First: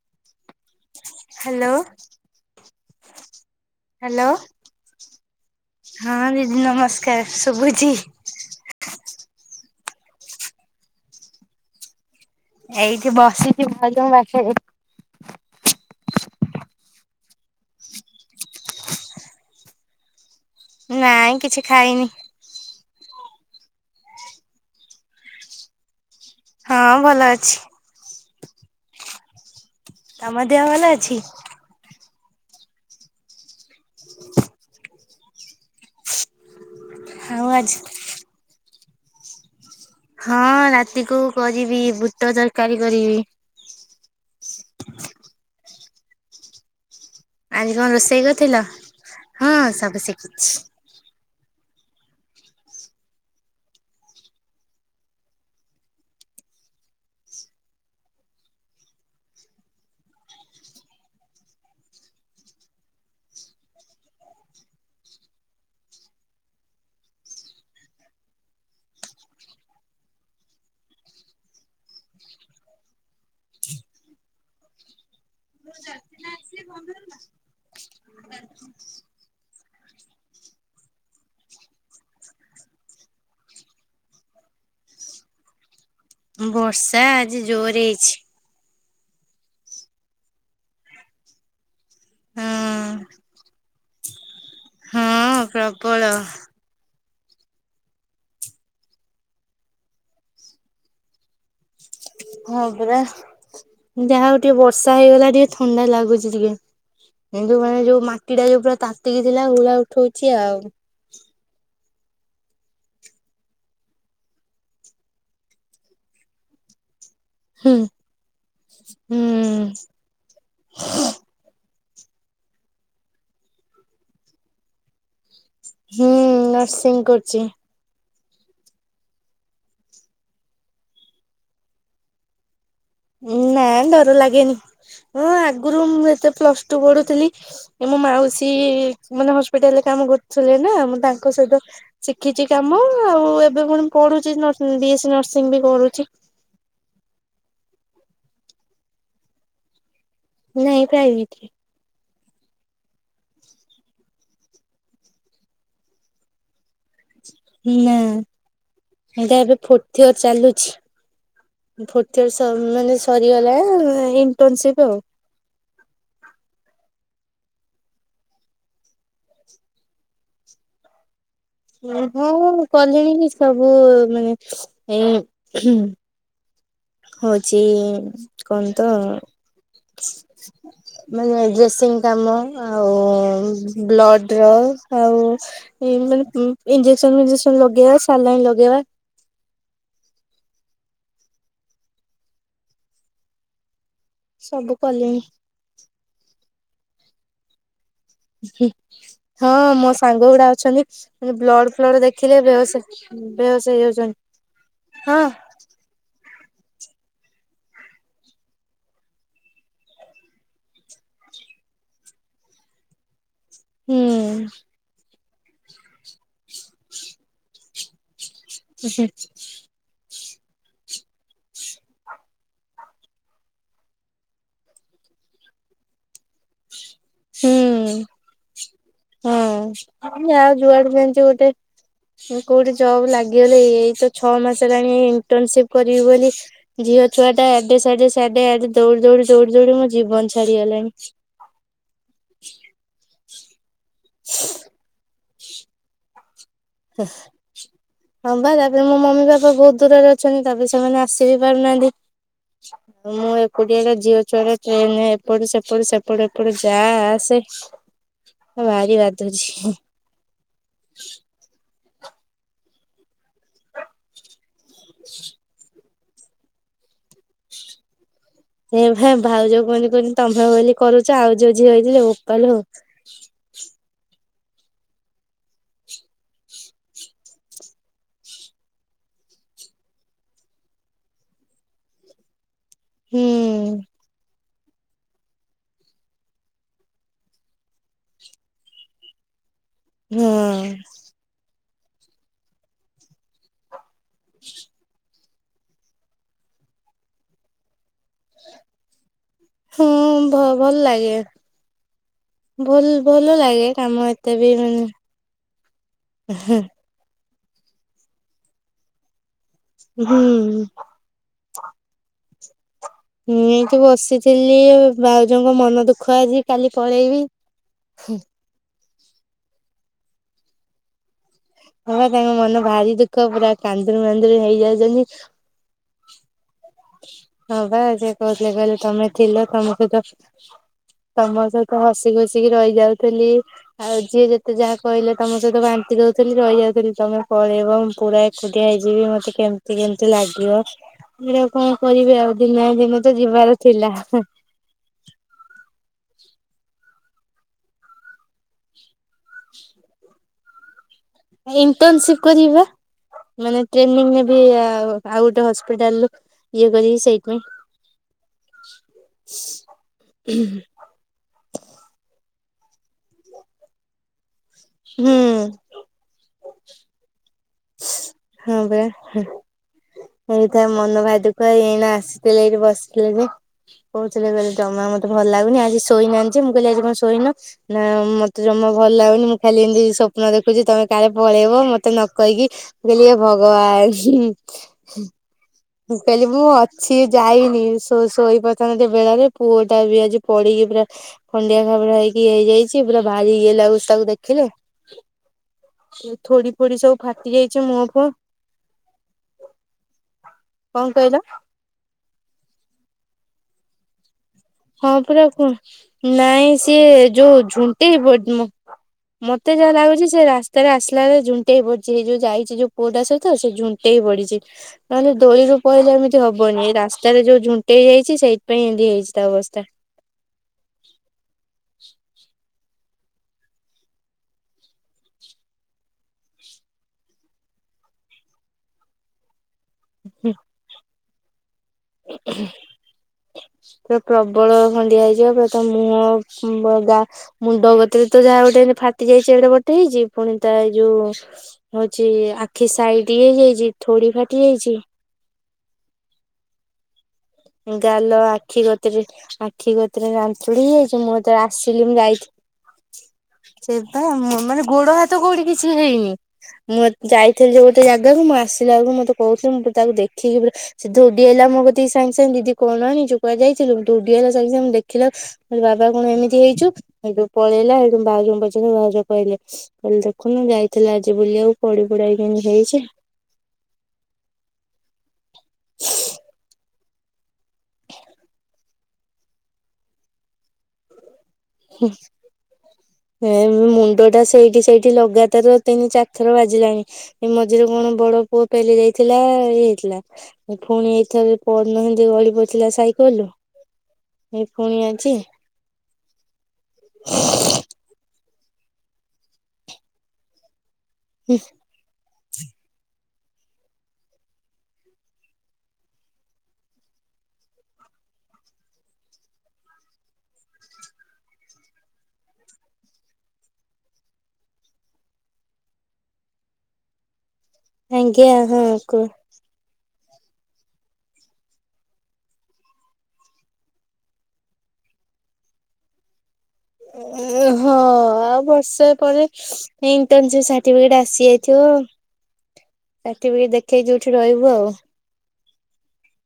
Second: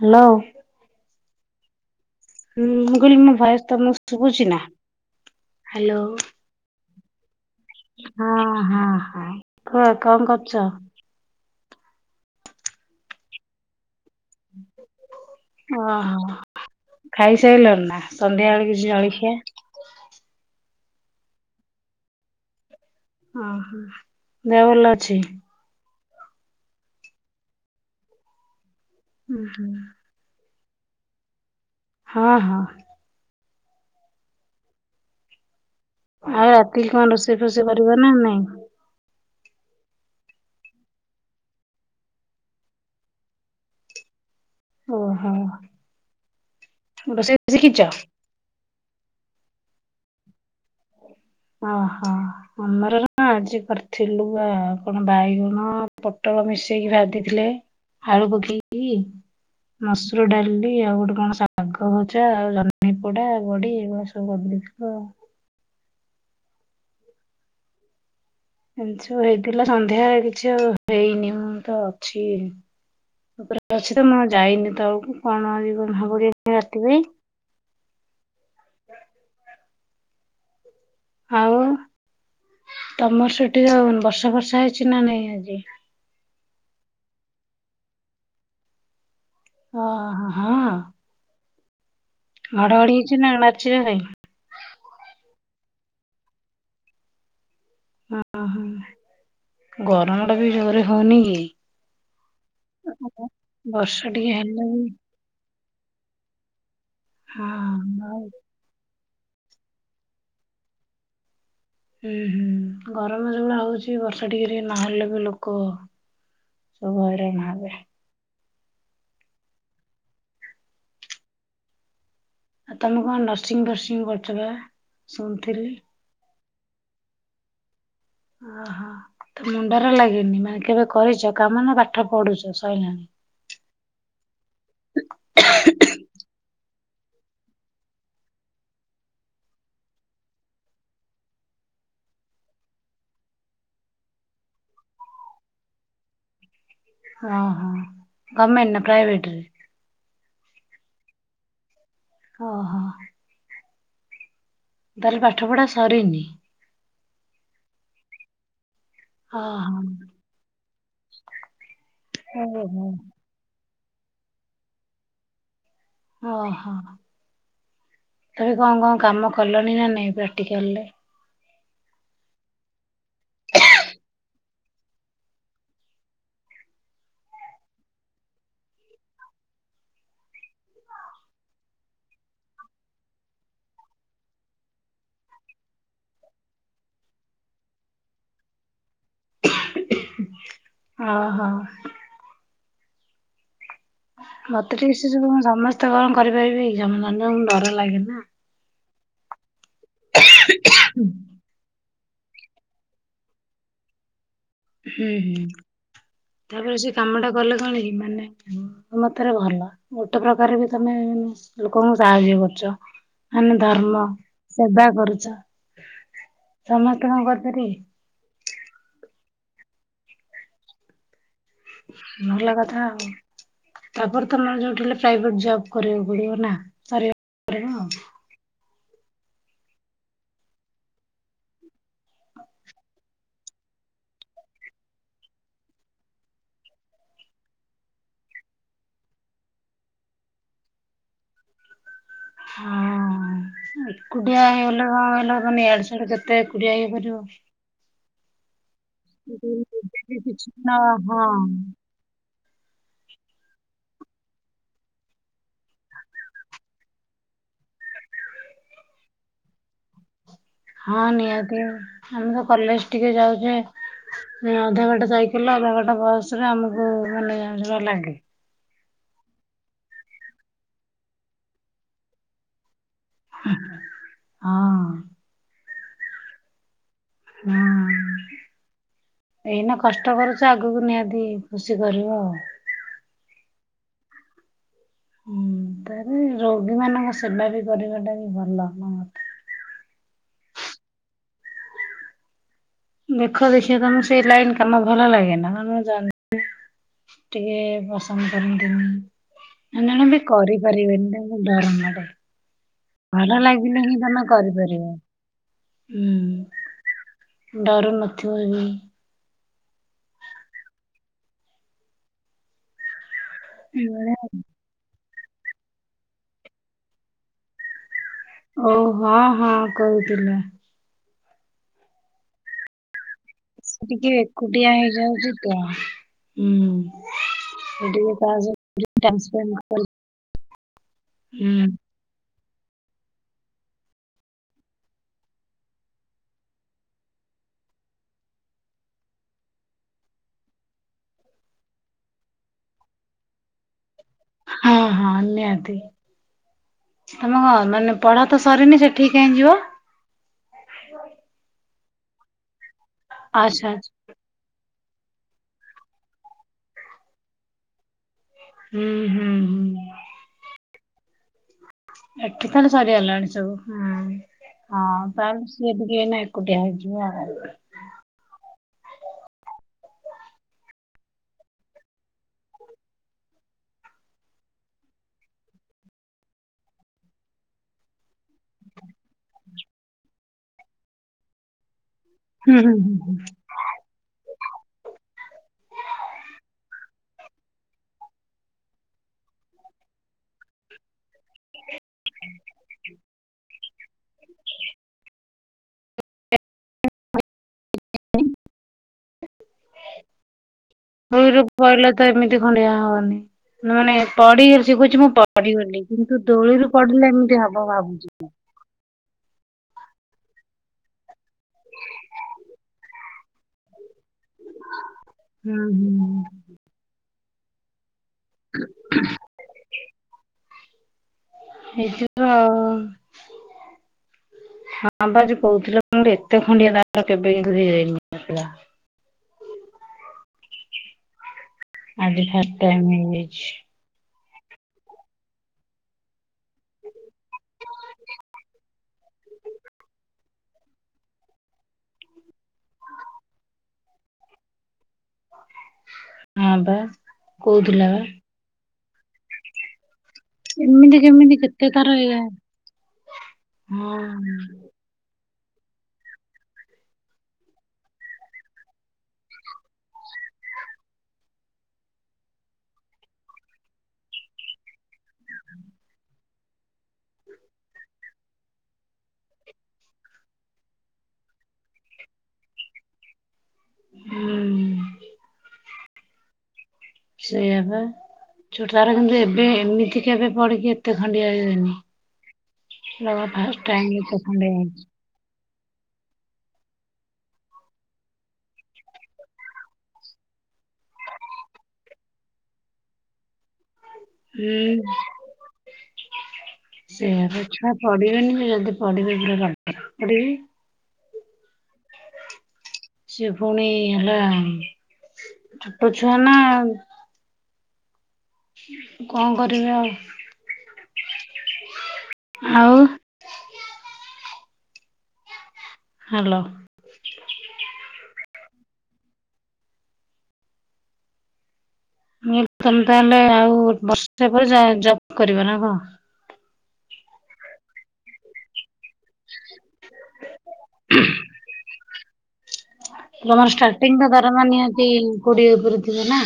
Hello. Hello. ହୁଁ ମୁଁ କହିଲି ମୋ ଭୟସ ତମକୁ ହ୍ୟାଲୋ ଶୁଭୁଚି ନା? ହ୍ୟାଲୋ। ହଁ ଦିଦି ନମସ୍କାର। ଶୁଭୁଚି। ହଁ ହଁ ହଁ କୁହ କଣ କରୁଚ? ଏଇଠି ବସିଚି ଭାଉଜ ଙ୍କ ପାଖରେ। ଓହୋ ଖାଇସାଇଲଣି ନା ସନ୍ଧ୍ୟା ବେଳ କିଛି ଜଳଖିଆ? ନାଇଁ କିଛି ଖାଇନି। ଉଁ ହୁଁ। ଦେହ ଭଲ ଅଛି? ହଁ ଭଲ ଅଛି। ଉହୁଁ। ତମ ଦେହ ଭଲ ଅଛି? ହଁ ହଁ। ଆଉ ରାତି କଣ ରୋଷେଇ ଆଉ ଫୋଷେଇ ଆଜି କରିବ ନା ନାଇଁ? ହଁ ରାତିକୁ କରିବି ବୁଟ ତରକାରୀ କରିବି। ଓହୋ ରୋଷେଇ ଆଜି ଶିଖିଛ? କଣ ରୋଷେଇ କରଥିଲ? ହଁ ସବୁ ଶିଖିଚ। ଓହୋ। ଆମର ନା ଆଜି କରିଥିଲୁ ଆ କଣ ବାଇଗଣ ପୋଟଳ ମିଶେଇକି ଭାଜିିଥିଲେ। ଆଳୁ ପକେଇକି ମସୁର ଡାଲି ଆଉ ଗୋଟେ କଣ ଶାଗ ଗ ଭଜା ଆଉ ଜହ୍ନି ପୋଡା ବଡି ଏ ସବୁ କରିଦାଉଥିଲୁ ଆଉ। ଏ ଯଉ ହେଇଥିଲା ସନ୍ଧ୍ୟା କିଛି ଆଉ ହେଇନି ମୁଁ ତ ଅଛି ତା ଉପରେ ଅଛି ତ ମୁଁ ଯାଇନି ତଳକୁ କଣ ଆଜି ହବ କି ରାତି ପାଇଁ [unintelligible] ଆଉ ତମର ସେଠି ବର୍ଷା ଫର୍ଷା ହେଇଛି ନା ନାଇଁ ଆଜି? ବର୍ଷା ଆଜି ଜୋର ହେଇଛି। ଓହୋ। ହଁ? ଘଡ଼ଘଡ଼ି ହଁ ହେଇଚି ନା ମାରିଚି ଜୋରେ? ହଁ ପ୍ରବଳ। ଓହୋ, ଗରମ ଟା ବି ଜୋରେ ହଉନି କି? ହଁ ପରା ବର୍ଷା ଯାହା ହଉ ଟିକେ ହେଲେ ବି ବର୍ଷା ହେଇଗଲା ଟିକେ ଥଣ୍ଡା ଲାଗୁଛି ଟିକେ। ହଁ କିନ୍ତୁ ମାନେ ଯୋଉ ଆଉ ମାଟି ଟା ଯୋଉ ପୁରା ତାତିକି ଥିଲା ହୁଳା ଉଠଉଚି ଆଉ। ଉଁ ହୁଁ ଗରମ ଯୋଭଳିଆ ହଉଛି ବର୍ଷା ଟିକେ ଟିକେ ନହେଲେ ବି ଲୋକ ସବୁ ହଇରାଣ ହେବେ ହୁଁ, ହୁଁ। ଆଉ ତମେ କଣ ନର୍ସିଂ ଫର୍ସିଂ କରିଚ ପା ଶୁଣିଥିଲି? ହୁଁ ନର୍ସିଂ କରୁଚି। ଓହୋ, ତମକୁ ଡର ଲାଗେନି ମାନେ କେବେ କରିଚ କାମ ନା ପାଠ ପଢୁଚ, ସଇଲାଣି? ନା ଡର ଲାଗେନି। ମୁଁ ଆଗରୁ ମୁଁ ଯେତେ ପ୍ଲସ ଟୁ ପଢୁଥିଲି ମୋ ମାଉସୀ ମାନେ ହସ୍ପିଟାଲରେ କାମ କରୁଥିଲେ ନା ମୁ ତାଙ୍କ ସହିତ ଶିଖିଛି କାମ। ଆଉ ଏବେ ପୁଣି ପଢୁଚି ନର ବି ଏସ୍ ସି ନର୍ସିଂ ବି କରୁଚି। ଓହୋ ଗମେଣ୍ଟ ନା ପ୍ରାଇଭେଟରେ? ନାଇଁ ପ୍ରାଇଭେଟରେ। ଓହୋ। ତାହେଲେ ପାଠ ପଢା ସରିନି? ନା। ଏଇଟା ଏବେ ଓହୋ ଫୋର୍ଥ ଇଅର ଚାଲୁଛି। ଫୋର୍ଥ ଇଅର୍ ସଇଲେ ଓହୋ ମାନେ ସରି ଗଲା ଆଉ ଇଣ୍ଟର୍ନସିପ ଆଉ ଓହୋ, ତମେ କଣ କଣ କାମ କଲଣି ନା ନାଇ ପ୍ରାକ୍ଟିକାଲରେ? ହଁ ମୁଁ କଲିଣି ଯେ ସବୁ ମାନେ ଏ ହଉଚି କଣ ତ ମାନେ ଡ୍ରେସିଂ କାମ ଆଉ ବ୍ଲଡ ର ଆଉ ଏଇ ମାନେ ଇଞ୍ଜେକ୍ସନ ଫିଞଜେକ୍ସନ ଲଗେଇବା, ସାଲାଇନ୍ ଲଗେଇବା। ଓହୋ। ସବୁ ମତେ ଟିକେ ସେ କଲିଣି ସବୁ କଣ ସମସ୍ତେ କଣ କରିପାରିବେ କି, ସମ ମାନେ ଡର ଲାଗେ ନା। ହଁ ମୋ ସାଙ୍ଗ ଗୁଡା ଅଛନ୍ତି। ବ୍ଲଡ ଫ୍ଲଡ ଦେଖ ଦେଖି ଦେବେ ସେ ବେହୋସ୍ ହେଇଯାଉଛନ୍ତି। ହୁଁ ହଁ ହୁଁ, ତାପରେ ସେ କାମ ଟା କଲେ କଣ କି ମାନେ ମୋ ମତରେ ଭଲ। ଗୋଟେ ପ୍ରକାର ବି ତମେ ଲୋକଙ୍କୁ ସାହାଯ୍ୟ କରୁଚ। ମାନେ କର୍ମ ହୁଁ ସେବା କରୁଚ। ସମସ୍ତେ କଣ କରିପାରିବେ କି? ହୁ [unintelligible] ଭଲ କଥା ଆଉ। ତାପରେ ତମର ଯୋଉଠି ହେଲେ ପ୍ରାଇଭେଟ ଜବ୍ କରିବାକୁ ପଡିବ, ନା? ତାପରେ ହୁଁ ହଁ ଆଉ ଯୁଆଡେ ଯେମିତି ଗୋଟେ କୋଉଠି ଜବ୍ ଲାଗିଗଲେ, ଏଇତ ଛଅ ମାସ ହେଲାଣି ଇଣ୍ଟର୍ନସିପ କରିବି ବୋଲି ଝିଅ ଛୁଆଟା ଆଡେ ସାଡେ ସାଡେ ଆଡେ ଦୌଡି ଦୌଡି ଦୌଡି ଦୌଡି ମୋ ଜୀବନ ଛାଡିଗଲାଣି। [unintelligible] ହଁ ଏକୁଟିଆ ହେଇଗଲେ କଣ କହିଲ ମାନେ ଇଆଡୁ ସିଆଡ଼ୁ ଯେତେ ଏକୁଟିଆ ହେଇପାରିବ। ହଁ ପା ଯା ମୋ ମମି ବାପା ବହୁତ ଦୂରରେ ଅଛନ୍ତି ତାପରେ ହଁ ସେମାନେ ଆସି ହଁ ବି ପାରୁନାହାନ୍ତି। ମୁଁ ଏକୁଟିଆଟା ଝିଅ ଛୁଆଟା ଟ୍ରେନ ରେ ଏପଟ ସେପଟ ସେପଟ ଏପଟେ ଯା ଆସେ ଭାରି ବାଧୁଚି। ହଁ ନିହାତି ଆମେ ତ କଲେଜ ଟିକେ ଯାଉଚେ ଅଧା ବାଟ ସାଇକେଲ ରେ ଅଧା ବାଟ ବସ ରେ ଆମକୁ ମାନେ ଯାହା ଲାଗେ। ଏଇ ପା ଭାଉଜ କୁହନ୍ତି କୁହନ୍ତି ତମେ ବୋଲି କରୁଚ ଆଉ ଯୋଉ ଝିଅ ହେଇଥିଲେ ବୋପାଲୋ। ହଁ। ହୁଁ। ଏଇନା କଷ୍ଟ କରୁଚ ଆଗକୁ ନିହାତି ଖୁସି କରିବ ଆଉ ହୁଁ। ହୁଁ ତାରେ ରୋଗୀ ମାନଙ୍କ ସେବା ବି କରିବାଟା ବି ଭଲ ହ। ହୁଁ। ଦେଖ ଦେଖିଆ ତମେ ସେଇ ଲାଇନ୍ କାମ ଭଲ ଲାଗେ ନାଁ [unintelligible] ଟିକେ ପସନ୍ଦ କରନ୍ତିନି। ଜନ ହଁ ଜଣ ବି ଭ ଭଲ କରିପାରିବେନି ଲାଗେ। ତାଙ୍କୁ ଡର ମାଡ଼େ। ଭଲ ଲାଗେ ଲାଗିଲେ କାମ ହିଁ ତମେ ଏତେ ବି ମାନେ କରିପାରିବ ହୁଁ ଡରୁ ନଥିବ ବି ହୁଁ। ମୁଁ ଏଇଠି ଏଇଭଳିଆ ଆଉ। ବସିଥିଲି ଆଉ। ଭାଉଜଙ୍କ ମନ ଦୁଃଖ ଆଜି କାଲି ପଳେଇବି। ଓ ହଁ ହଁ କହୁଥିଲେ। ହଁ ପା ତାଙ୍କ ମନ ଭାରି ଦୁଃଖ ପୁରା ସେ କାନ୍ଦୁରୁ ଟିକେ ମାନ୍ଦୁରୁ ଏକୁଟିଆ ହେଇଯାଉଛନ୍ତି। ହେଇଯାଉଛି ହୁଁ। ହଁ ପା ସେ ଟିକେ ତା କହୁଥିଲେ କହିଲେ ସହିତ ତମେ ଟାଇମ୍ ଥିଲ ସ୍ପେଣ୍ଡ ତମ କରି ସହିତ ତମ ହୁଁ ସହିତ ହସି ଖୁସିିକି ରହି ଯାଉଥିଲି ଆଉ ଯିଏ ଯେତେ ଯାହା କହିଲେ ତମ ସହିତ ବାନ୍ତି ଦଉଥିଲି ରହିଯାଉଥିଲି। ତମେ ପଳେଇବ ମୁଁ ପୁରା ଏକୁଟିିଆ ହେଇଯିବି ମତେ କେମିତି କେମତି ଲାଗିବ। କଣ କରିବେ ଆଉ ଦିନେ ନା ଦିନେ ତ ଯିବାର ଥିଲା। ହଁ ହଁ ନିହାତି। ତମ କଁ ମାନେ ପଢା ତ ସରିନି ସେ ଠିକ କାଇଁ ଯିବ? [inaudible] ଇଣ୍ଟସିପ କରିବି ବା ମାନେ ଆଚ୍ଛା ଆଚ୍ଛା। ଟ୍ରେନିଂ ନେବି। ଆଉ ଗୋଟେ ହସ୍ପିଟାଲୁ ଇଏ କରିବି ସେଇଥିପାଇଁ। ହୁଁ ହୁଁ ହୁଁ [inaudible] ଏଠି ତାହେଲେ ସରିଗଲାଣି ସବୁ ହୁଁ ହଁ। ହୁଁ ତାହେଲେ ସିଏ ଟିକେ ଏଇନା ଏକୁଟିଆ ହେଇଯିବେ [unintelligible] ହଁ ପା। ଏଇଥା ମନ ଭାରି ଦୁଖ ଏଇନା ଆସିଥିଲେ ଏଇଠି ବସିଥିଲେ ବି। କହୁଥିଲେ ବଲେ ଜମା ମତେ ଭଲ ଲାଗୁନି। ଆଜି ଶୋଇନାହାନ୍ତି ଜେ ମୁଁ କିଲି ଆଜି କଣ ଶୋଇନ? ନା ମତେ ଜମା ଭଲ ଲାଗୁନି ମୁଁ ଖାଲି ଏମିତି ସ୍ୱପ୍ନ ଦେଖୁଚି ତମେ କାଳେ ପଳେଇବ ମତେ ମତେ ନ କହିକି। ହୁଁ ହୁଁ ମୁ ହୁଁ କହିଲି ହୁଁ। ଏ ଭଗବାନ। ମୁଁ କହିଲି ମୁଁ ଅଛି ଯାଇନି। ଶୋ ଶୋଇପଡିଥାନ୍ତି ଟିକେ ବେଳରେ ପୁଅ ଟା ବି ଆଜି ପଢିକି ପୁରା ଖଣ୍ଡିଆ ଖାବଡ଼ା ହେଇକି ଇଏ ହେଇଯାଇଚି ପୁରା ଭାରି ଇଏ ଲାଗୁଚି ତାକୁ ଦେଖିଲେ। ଥୋଡି ଫୋଡି ସବୁ ଫାଟି ଯାଇଚି ମୁହଁ ଫୁହଁ। [unintelligible] କଣ କହିଲ ପହିଲା ତ ଏମିତି ଖଣ୍ଡିଆ ହବନି ମାନେ ପଡିଗ ହଁ ପୁରା କୁହ ନାଇଁ ସିଏ ପଡିଲେ ଏମିତି ଯୋଉ ହବ ଝୁଣ୍ଟେଇ ଭାବୁଛି। ପଡ୍ ମୋ ମତେ ଯାହା ଲାଗୁଚି ସେ ରାସ୍ତାରେ ଆସ୍ଲାଳେ ଝୁଣ୍ଟେଇ ହେଇ ପଡ୍ଚି ସେଇ ଯୋଉ ଯାଇଛି ଯୋଉ ପୁଅଟା ସହିତ ସେ ଝୁଣ୍ ଟେଇ ପଡିଚି ନହେଲେ ଦୋଳିରୁ ହୁଁ ପହିଲେ ଏମିତି ହୁଁ। ହବନି ରାସ୍ତାରେ ଯୋଉ ଝୁଣ୍ଟେଇ ହେଇଛି ସେଇ ପାଇଁ ଏନ୍ତି ହେଇଚି ତା ଅବସ୍ଥା। ଏଇଥର ହଁ ବା ଆଜି କହୁଥିଲେ ଏତେ ଖଣ୍ଡିଆ କାହାର କେବେ ହୋଇନଥିଲା। ହୁଁ। ଆଜି ଫାଷ୍ଟ୍ ଟାଇମ୍ ଏଇଁ ହେଇଛି। ପୁରା ପ୍ରବଳ ଖଣ୍ଡିଆ ହେଇଯିବ ପୁର ତା ମୁହଁ ବ ଗା ମୁଣ୍ଡ ଗତିରେ ତ ଯାହା ଗୋଟେ ଫାଟି ଯାଇଚି ଏଡେ ବଡଟେ ହେଇଚି ପୁଣି ତା ଏଇ ଯୋଉ ହୋଉଚି ଆଖି ସାଇଟି ଇଏ ହେଇଯାଇଚି ଥୋଡି ଫାଟି ଯାଇଚି। ହଁ ବାସ୍ ଗାଲ ଆଖି ଗତିରେ ଆଖି ଗତିରେ ରାମ୍ ଚୁଡି ଏମିତି ହେଇଯାଇଚି ମୁଁ କେମିତି ଯା କେତେ ଆସଲି ତାର ମୁଁ ଇଏ ଯାଇଥିଲି ହଁ ସେଇପା ମୁଁ ମାନେ ଗୋଡ ହାତ୍ ତ କୋଉଠି କିଛି ହେଇନି। ମୁଁ ଯାଇଥିଲି ଯେ ଗୋଟେ ଜାଗାକୁ ମୁଁ ଆସିଲା ବେଳକୁ ମତେ କହୁଥିଲି ତାକୁ ଦେଖିକି ପୁରା ସେ ଧୌଡି ଆଇଲା ମୋ କତିକି ସାଙ୍ଗ୍ ସାଙ୍ଗ୍ ଦିଦି କଣ ଆଣିଚୁ କୁଆ ଯାଇଥିଲୁ ଦୌଡି ଆଇଲା ସାଙ୍ଗ୍ ସାଙ୍ଗେ ମୁଁ ଦେଖ୍ ଦେଖିଲା ମୁଁ କଇଲି ବାବା କଂ ଏମିତି ହେଇଚୁ ସେଇଠୁ ପଳେଇଲା ସେଇଠୁ ଭାଉଜଙ୍କୁ ପଚାର୍ଲି ଭାଉଜ କହିଲେ। କହିଲେ ଦେଖୁନୁ ଯାଇଥିଲା ଆଜି ବୁଲିବାକୁ ପଡି ପୁଡାକି କେମତି ହେଇଚି। ହୁଁ। [inaudible] ସେଇଆ ପା ଚୁ ତାର କିନ୍ତୁ ଏବେ ଏମିତି କି ଏବେ ପଡିକି ଏତେ ଖଣ୍ଡିଆ ହେଇନି। ହୁଁ ଏଇଟା ମୋର ଏ ଫାଷ୍ଟ ଟାଇମ୍ ମୁଣ୍ଡ ଏତେ ଟା ଖଣ୍ଡିଆ ସେଇଠି ହେଇଛି। ସେଇଠି ଲଗାତାର ତିନି ଚାର୍ଥର ବାଜିଲାଣି ଏ ମଝିରେ କଣ ବଡ ପୁଅ ପେଲି ଦେଇଥିଲା ଇଏ ହେଇଥିଲା। ଏ ପୁଣି ଏଇଥର ପଡୁନାହାନ୍ତି ଗଳି ପଡିଥିଲା ସାଇକେଲ୍ରୁ ଏ ପୁଣି ଆଜି। ସେୟାପା ଛୁଆ ପଢିବେନି ଯଦି ପଢିବି ପୁରା ପଢିବି। [unintelligible] ସିଏ ପୁଣି ହେଲା ଛୋଟ ଛୁଆ ନା। କଂ କରିବେ ଆଉ। ହଉ ହାଲୋ। ଆଙ୍ଗିଆ ହଁ କୁହ। ତମେ ତାହେଲେ ଆଉ ବର୍ଷେ ପରେ ଜବ କରିବ ନା କଂ। ଉଁ ହଁ ଆଉ ବର୍ଷେ ପରେ ଇଣ୍ଟର୍ନସିପ୍ ସାର୍ଟିଫିକେଟ୍ ଆସିଯାଇଥିବ। ତମର ସାର୍ଟିଫିକେଟ ଦେଖେଇ ଷ୍ଟାର୍ଟିଂ ଯୋଉଠି ତ ରହିବୁ ଧରମା ଆଉ ନିଅନ୍ତି କୋଡିଏ ଉପରେ ଥିବେ ନା।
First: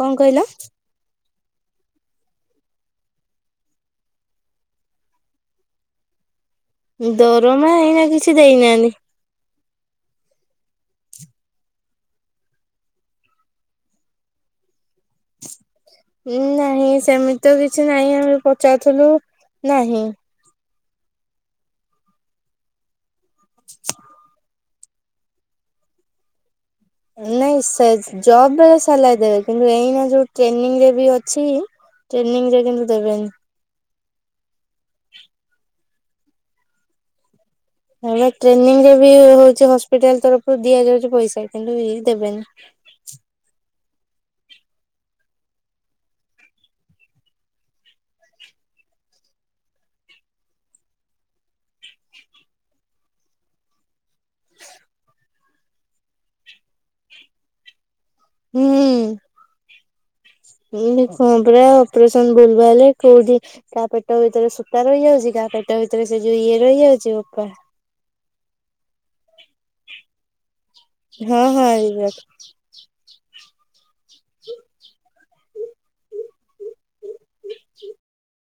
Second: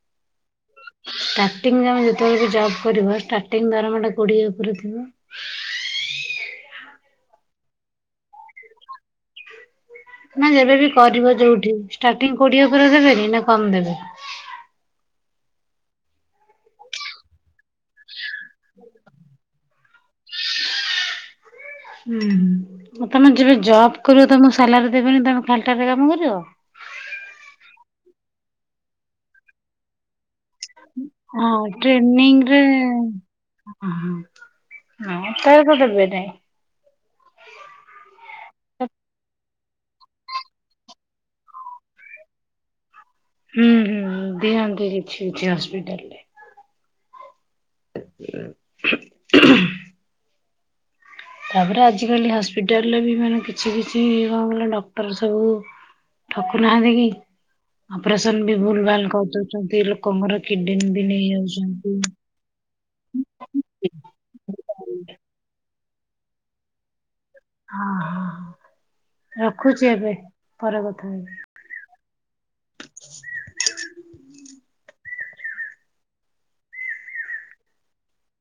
କଂ କଇଲ। ଷ୍ଟାର୍ଟିମେ ଯେତେବେଳକୁ ଜବ୍ କରିବା ଷ୍ଟାର୍ଟିଙ୍ଗ ଦରମାଟା କୋଡିଏ ଉପରେ ଥିବ। ଦରମା ଏଇନା କିଛି ଦେଇନାହାନ୍ତି। ନା ଯେବେବି କରିବ ଯୋଉଠି ଷ୍ଟାର୍ଟିଂ କୋଡିଏ ପରେ ଦେବେନି ନା କମ୍ ଦେବେ। ନାହିଁ ସେମିତି ତ କିଛି ନାହିଁ ଆମେ ପଚାର୍ଥିଲୁ ନାହିଁ। ହୁଁ ତମେ ଯେବେ ଜବ୍ କରିବ ତମକୁ ସାଲାରୀ ଦେବନି ତମେ ଖାଲ୍ଟାରେ କାମ କରିବ। ନାଇଁ ସେ ଜବ୍ ବେଳେ ସଲାଇ ଦେବେ କିନ୍ତୁ ଏଇନା ଯୋଉ ଟ୍ରେନିଂ ରେ ବି ଅଛି ହଁ ଟ୍ରେନିଂ ଟ୍ରେନିଂରେ ରେ କିନ୍ତୁ ଦେବେନି। ହଁ, ହଁ, ତାର ତ ଦେବେ ନାଇଁ! ହଁ ବା, ଟ୍ରେନିଂ ରେ ବି ହଉଛି ହସ୍ପିଟାଲ୍ ତରଫରୁ ଦିଆଯାଉଛି ପଇସା। କିନ୍ତୁ ଇଏ ଦେବେନି। ହୁଁ, ହୁଁ, ହୁଁ ଦିଅନ୍ତି କିଛି କିଛି ହସ୍ପିଟାଲ୍ ରେ। [inaudible] ତା'ପରେ ଆଜିକାଲି ହସ୍ପିଟାଲରେ ବି ମାନେ କିଛି କିଛି କଣ କଇଲ, ଡକ୍ଟର ସବୁ ଠକୁ ନାହାଁନ୍ତି କି? ଅପରେସନ୍ ବି ଭୁଲ ଭାଲ ହୁଁ। କରିଦଉଚନ୍ତି, ଲୋ କମର କିଡନୀ ବି ନେଇଯାଉଚନ୍ତି। ଭୁଲ୍ ଭାଲେ କୋଉଠି କା, ପେଟ ଭିତରେ ସୂତା ହଁ ରହିଯାଉଛି, କା ପେଟ ଭିତରେ ସେ ଯଉ ଇଏ ରହିଯାଉଛି, ବୋପା! ହଁ, ହଁ, ହଁ ରଖୁଛି ଏବେ, ପରେକଥ୍ ହଁ, ହଁ, ଏଇ [unintelligible] ହ ହ